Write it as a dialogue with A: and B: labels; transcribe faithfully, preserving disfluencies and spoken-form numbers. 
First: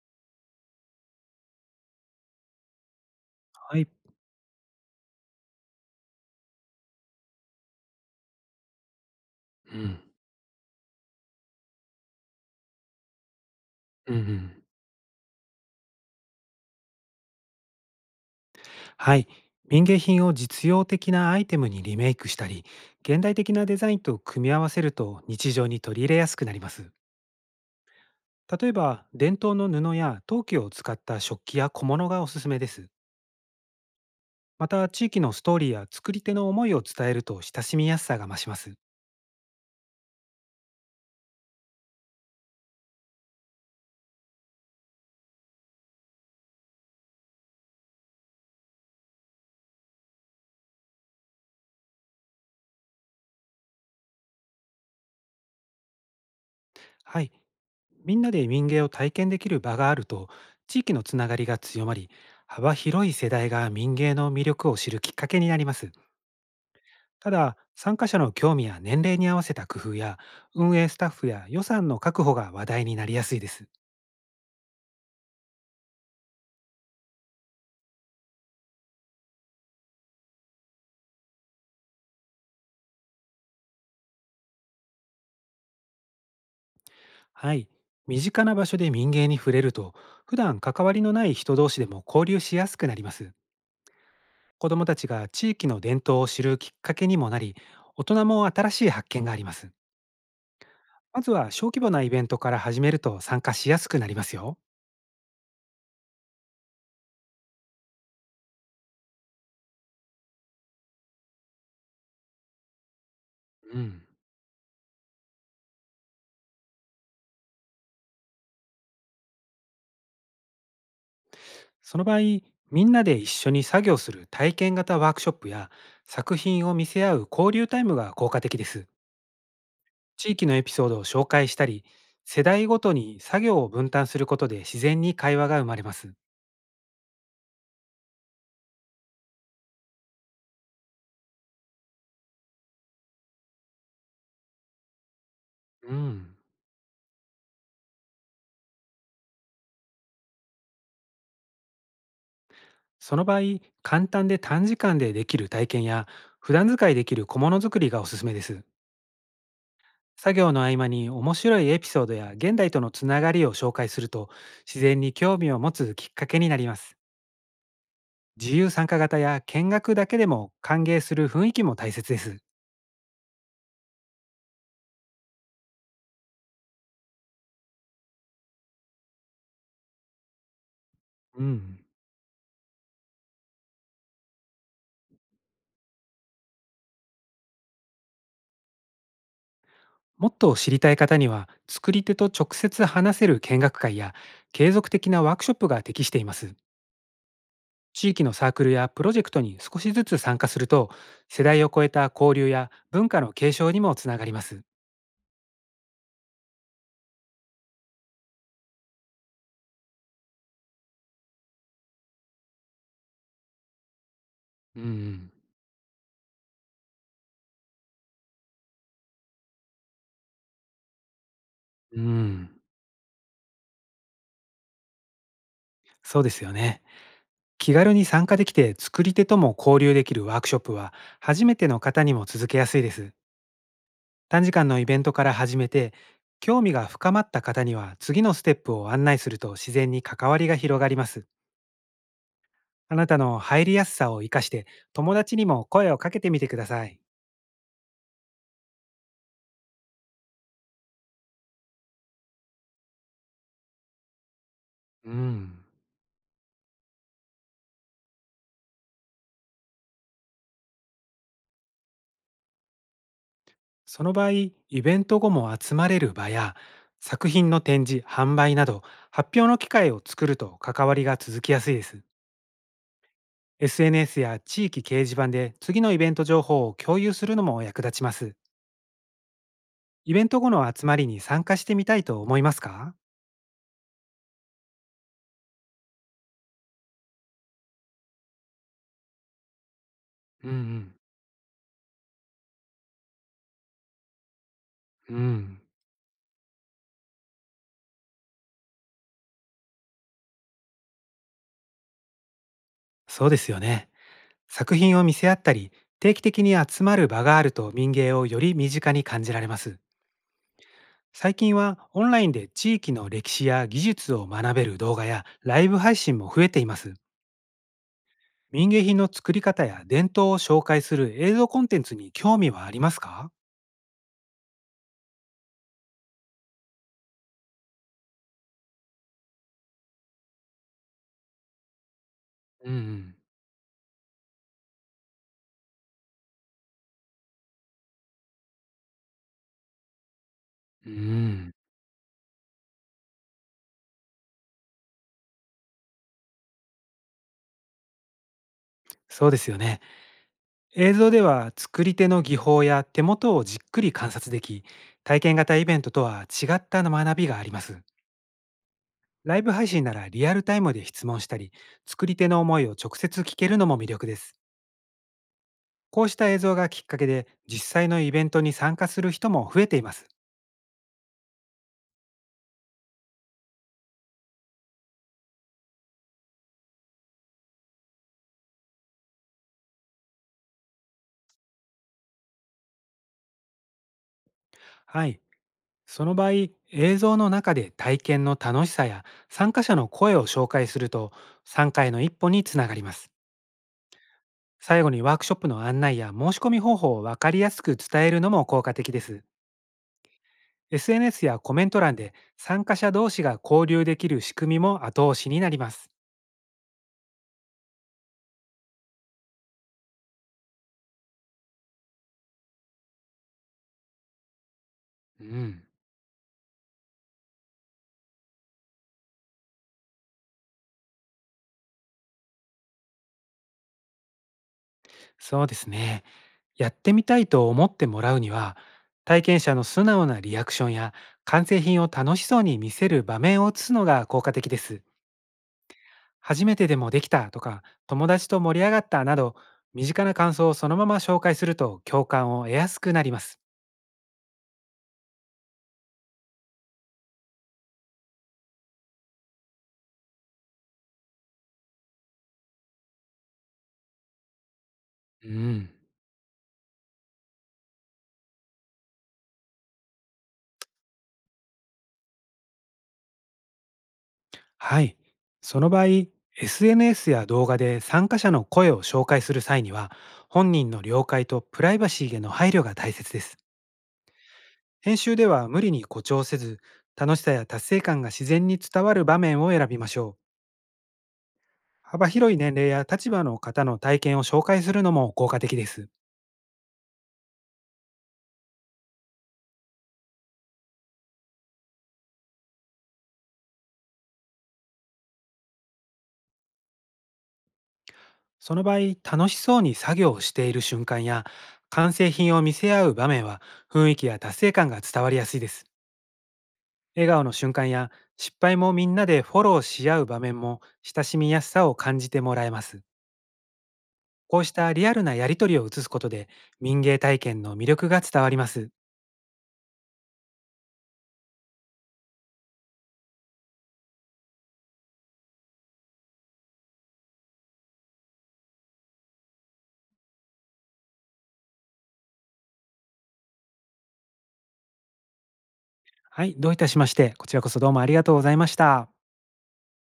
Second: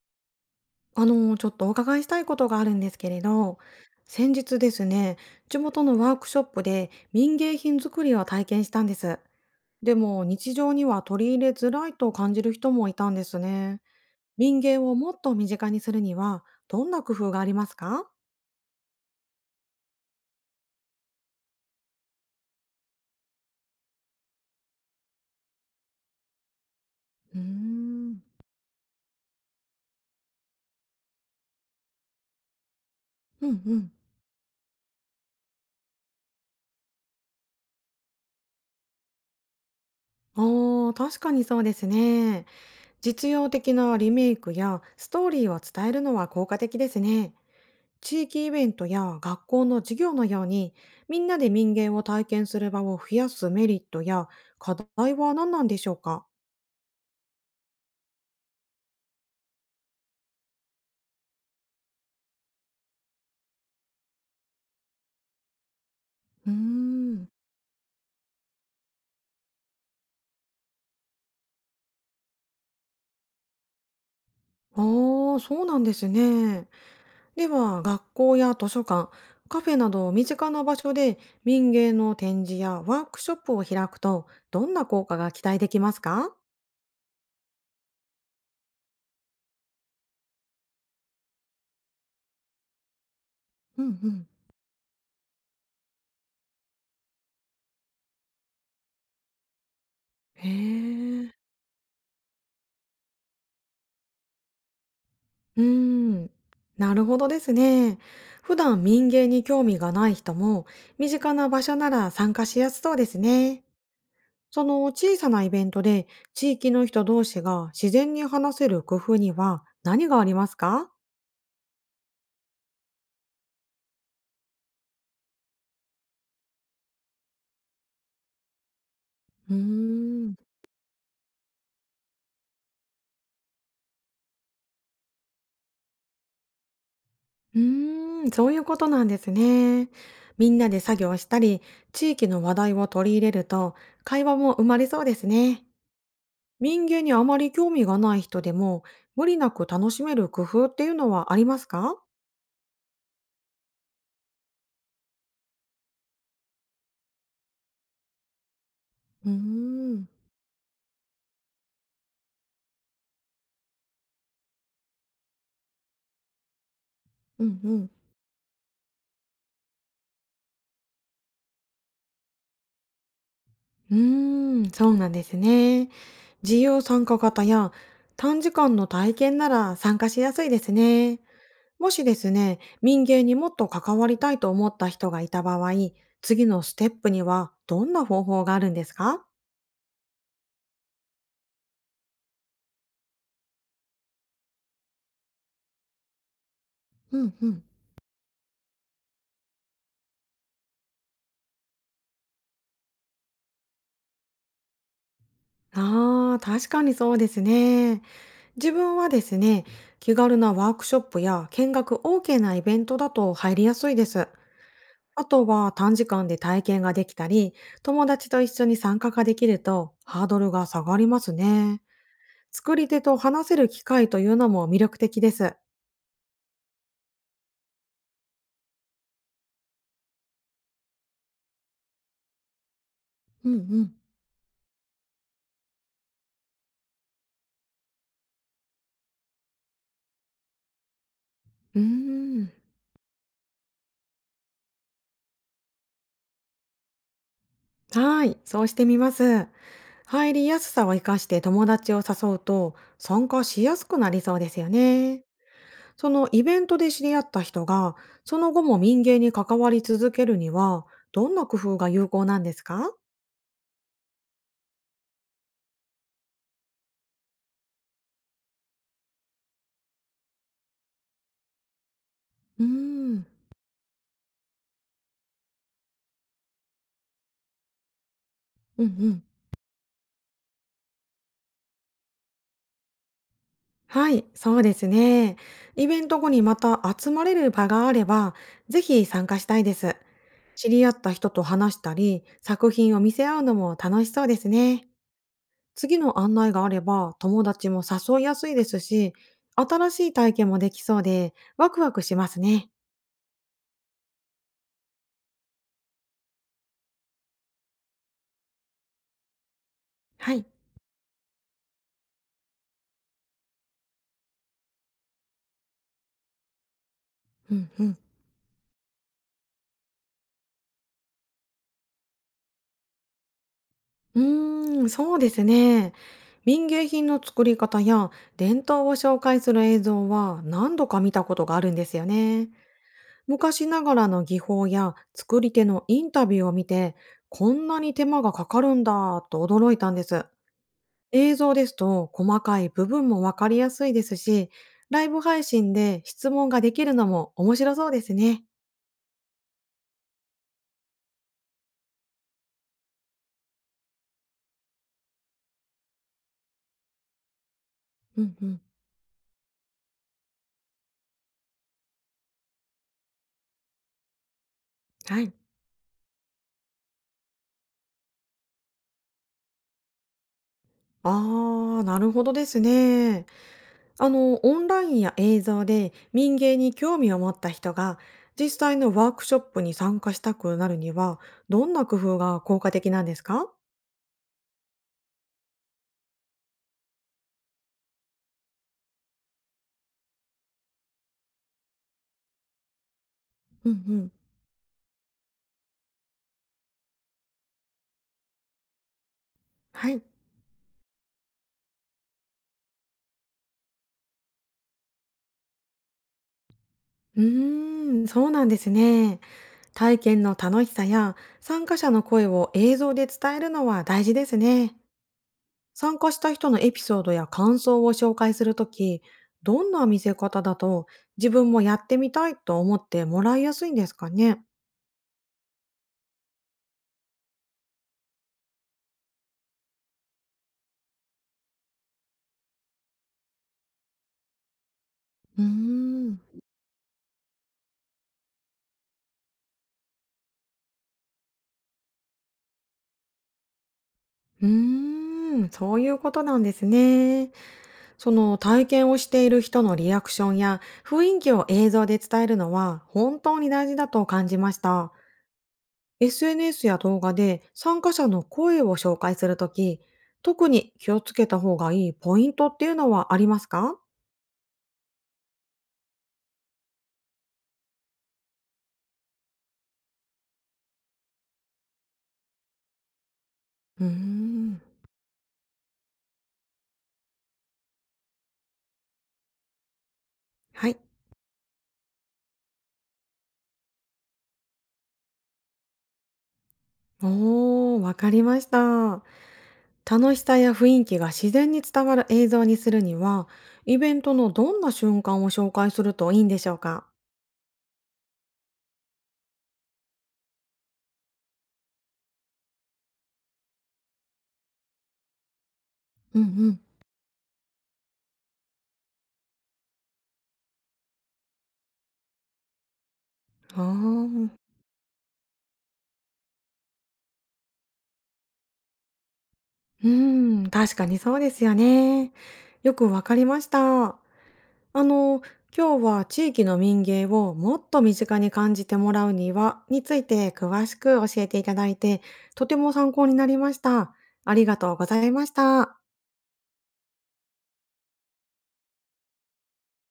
A: あの、ちょっとお伺いしたいことがあるんですけれど、
B: はい。
A: 先日ですね、地元のワークショップで民芸品作りを体験したんです。
B: う
A: で
B: ん。
A: も日常には取り入れづらいと感じる人もいたんですね。
B: うんう
A: 民
B: ん。
A: 芸をもっと身近にするには、どんな工夫がありますか？
B: はい。民芸品を実用的なアイテムにリメイクしたり、現代的なデザインと組み合わせると日常に取り入れやすくなります。
A: うーん
B: 例えば、伝統の布や陶器を使った食器や小物がおすすめです。
A: うんうん。
B: また、地域のストーリーや作り手の思いを伝えると親しみやすさが増します。
A: ああ、確かにそうですね。実用的なリメイクやストーリーを伝えるのは効果的ですね。地域イベントや学校の授業のようにみんなで民芸を体験する場を増やすメリットや課題は何なんでしょうか？
B: はい。みんなで民芸を体験できる場があると、地域のつながりが強まり、幅広い世代が民芸の魅力を知るきっかけになります。
A: うーん
B: ただ、参加者の興味や年齢に合わせた工夫や、運営スタッフや予算の確保が話題になりやすいです。
A: ああー、そうなんですね。では学校や図書館、カフェなど身近な場所で民芸の展示やワークショップを開くとどんな効果が期待できますか？
B: はい。身近な場所で民芸に触れると、普段関わりのない人同士でも交流しやすくなります。
A: うんうん
B: 子どもたちが地域の伝統を知るきっかけにもなり、大人も新しい発見があります。
A: へ
B: ま
A: え。
B: ずは小規模なイベントから始めると参加しやすくなりますよ。
A: うーん、なるほどですね。普段民芸に興味がない人も、身近な場所なら参加しやすそうですね。
B: うん。
A: その小さなイベントで地域の人同士が自然に話せる工夫には何がありますか？
B: その場合、みんなで一緒に作業する体験型ワークショップや作品を見せ合う交流タイムが効果的です。
A: うー
B: 地
A: ん、
B: 域のエピソードを紹介したり、世代ごとに作業を分担することで自然に会話が生まれます。
A: うーん、そういうことなんですね。みんなで作業したり、地域の話題を取り入れると会話も生まれそうですね。
B: うん。
A: 民芸にあまり興味がない人でも、無理なく楽しめる工夫っていうのはありますか？
B: その場合、簡単で短時間でできる体験や、普段使いできる小物作りがおすすめです。
A: うーん、
B: 作業の合間に面白いエピソードや現代とのつながりを紹介すると、自然に興味を持つきっかけになります。
A: うんうん。
B: 自由参加型や見学だけでも歓迎する雰囲気も大切です。
A: うーん、そうなんですね。自由参加型や短時間の体験なら参加しやすいですね。
B: うん。
A: もしですね、民芸にもっと関わりたいと思った人がいた場合、次のステップにはどんな方法があるんですか？
B: もっと知りたい方には、作り手と直接話せる見学会や、継続的なワークショップが適しています。
A: うんうん。
B: 地域のサークルやプロジェクトに少しずつ参加すると、世代を超えた交流や文化の継承にもつながります。
A: ああ、確かにそうですね。自分はですね、気軽なワークショップや見学 OK なイベントだと入りやすいです。
B: うんう
A: あ
B: ん。
A: とは短時間で体験ができたり、友達と一緒に参加ができるとハードルが下がりますね。
B: ん、
A: 作り手と話せる機会というのも魅力的です。
B: そうですよね。気軽に参加できて作り手とも交流できるワークショップは初めての方にも続けやすいです。
A: うんうん。
B: 短時間のイベントから始めて興味が深まった方には次のステップを案内すると自然に関わりが広がります。
A: うーん。
B: あなたの入りやすさを生かして、友達にも声をかけてみてください。
A: はい、そうしてみます。入りやすさを活かして友達を誘うと参加しやすくなりそうですよ
B: う
A: ね。
B: ん。
A: そのイベントで知り合った人が、その後も民芸に関わり続けるには、どんな工夫が有効なんですか？
B: その場合、イベント後も集まれる場や、作品の展示、販売など、発表の機会を作ると関わりが続きやすいです。
A: うーん、
B: エスエヌエス や地域掲示板で次のイベント情報を共有するのも役立ちます。
A: うんうん。
B: イベント後の集まりに参加してみたいと思いますか？
A: はい、そうですね。イベント後にまた集まれる場があれば、ぜひ参加したいです。
B: うんう
A: 知り合
B: ん。
A: った人と話したり、作品を見せ合うのも楽しそうですね。
B: うん。
A: 次の案内があれば、友達も誘いやすいですし、新しい体験もできそうで、ワクワクしますね。
B: そうですよね。作品を見せ合ったり、定期的に集まる場があると民芸をより身近に感じられます。
A: はい。
B: 最近はオンラインで地域の歴史や技術を学べる動画やライブ配信も増えています。
A: うんうん
B: 民芸品の作り方や伝統を紹介する映像コンテンツに興味はありますか？
A: うーん、そうですね。民芸品の作り方や伝統を紹介する映像は何度か見たことがあるんですよね。
B: うんうん。
A: 昔ながらの技法や作り手のインタビューを見て、こんなに手間がかかるんだと驚いたんです。
B: う
A: 映
B: ん、
A: 像ですと細かい部分もわかりやすいですし、ライブ配信で質問ができるのも面白そうですね。
B: そうですよね。映像では作り手の技法や手元をじっくり観察でき、体験型イベントとは違った学びがあります。
A: うんうん。
B: ライブ配信ならリアルタイムで質問したり、作り手の思いを直接聞けるのも魅力です。
A: はい。
B: こうした映像がきっかけで、実際のイベントに参加する人も増えています。
A: あー、なるほどですね。あの、オンラインや映像で民芸に興味を持った人が実際のワークショップに参加したくなるにはどんな工夫が効果的なんですか？
B: はい。その場合、映像の中で体験の楽しさや参加者の声を紹介すると、参加への一歩につながります。
A: うんうん。
B: 最後にワークショップの案内や申し込み方法を分かりやすく伝えるのも効果的です。
A: はい。
B: エスエヌエス やコメント欄で参加者同士が交流できる仕組みも後押しになります。
A: うーん、そうなんですね。体験の楽しさや参加者の声を映像で伝えるのは大事ですね。
B: うん、
A: 参加した人のエピソードや感想を紹介するとき、どんな見せ方だと自分もやってみたいと思ってもらいやすいんですかね？
B: そうですね。やってみたいと思ってもらうには、体験者の素直なリアクションや完成品を楽しそうに見せる場面を映すのが効果的です。
A: うーん。
B: 初めてでもできたとか、友達と盛り上がったなど、身近な感想をそのまま紹介すると共感を得やすくなります。
A: うーん、そういうことなんですね。その体験をしている人のリアクションや雰囲気を映像で伝えるのは本当に大事だと感じました。
B: うん。
A: エスエヌエス や動画で参加者の声を紹介するとき、特に気をつけた方がいいポイントっていうのはありますか？
B: はい。その場合、エスエヌエス や動画で参加者の声を紹介する際には、本人の了解とプライバシーへの配慮が大切です。
A: うーん。
B: 編集では無理に誇張せず、楽しさや達成感が自然に伝わる場面を選びましょう。
A: はい。
B: 幅広い年齢や立場の方の体験を紹介するのも効果的です。
A: おー、わかりました。楽しさや雰囲気が自然に伝わる映像にするには、イベントのどんな瞬間を紹介するといいんでしょうか？
B: その場合、楽しそうに作業をしている瞬間や、完成品を見せ合う場面は、雰囲気や達成感が伝わりやすいです。
A: うんうん。
B: 笑顔の瞬間や、失敗もみんなでフォローし合う場面も、親しみやすさを感じてもらえます。
A: ああ。
B: こうしたリアルなやりとりを映すことで、民芸体験の魅力が伝わります。
A: うん、確かにそうですよね。よくわかりました。あの、今日は地域の民芸をもっと身近に感じてもらうにはについて詳しく教えていただいて、とても参考になりました。ありがとうございました。
B: はい、どういたしまして、こちらこそどうもありがとうございました。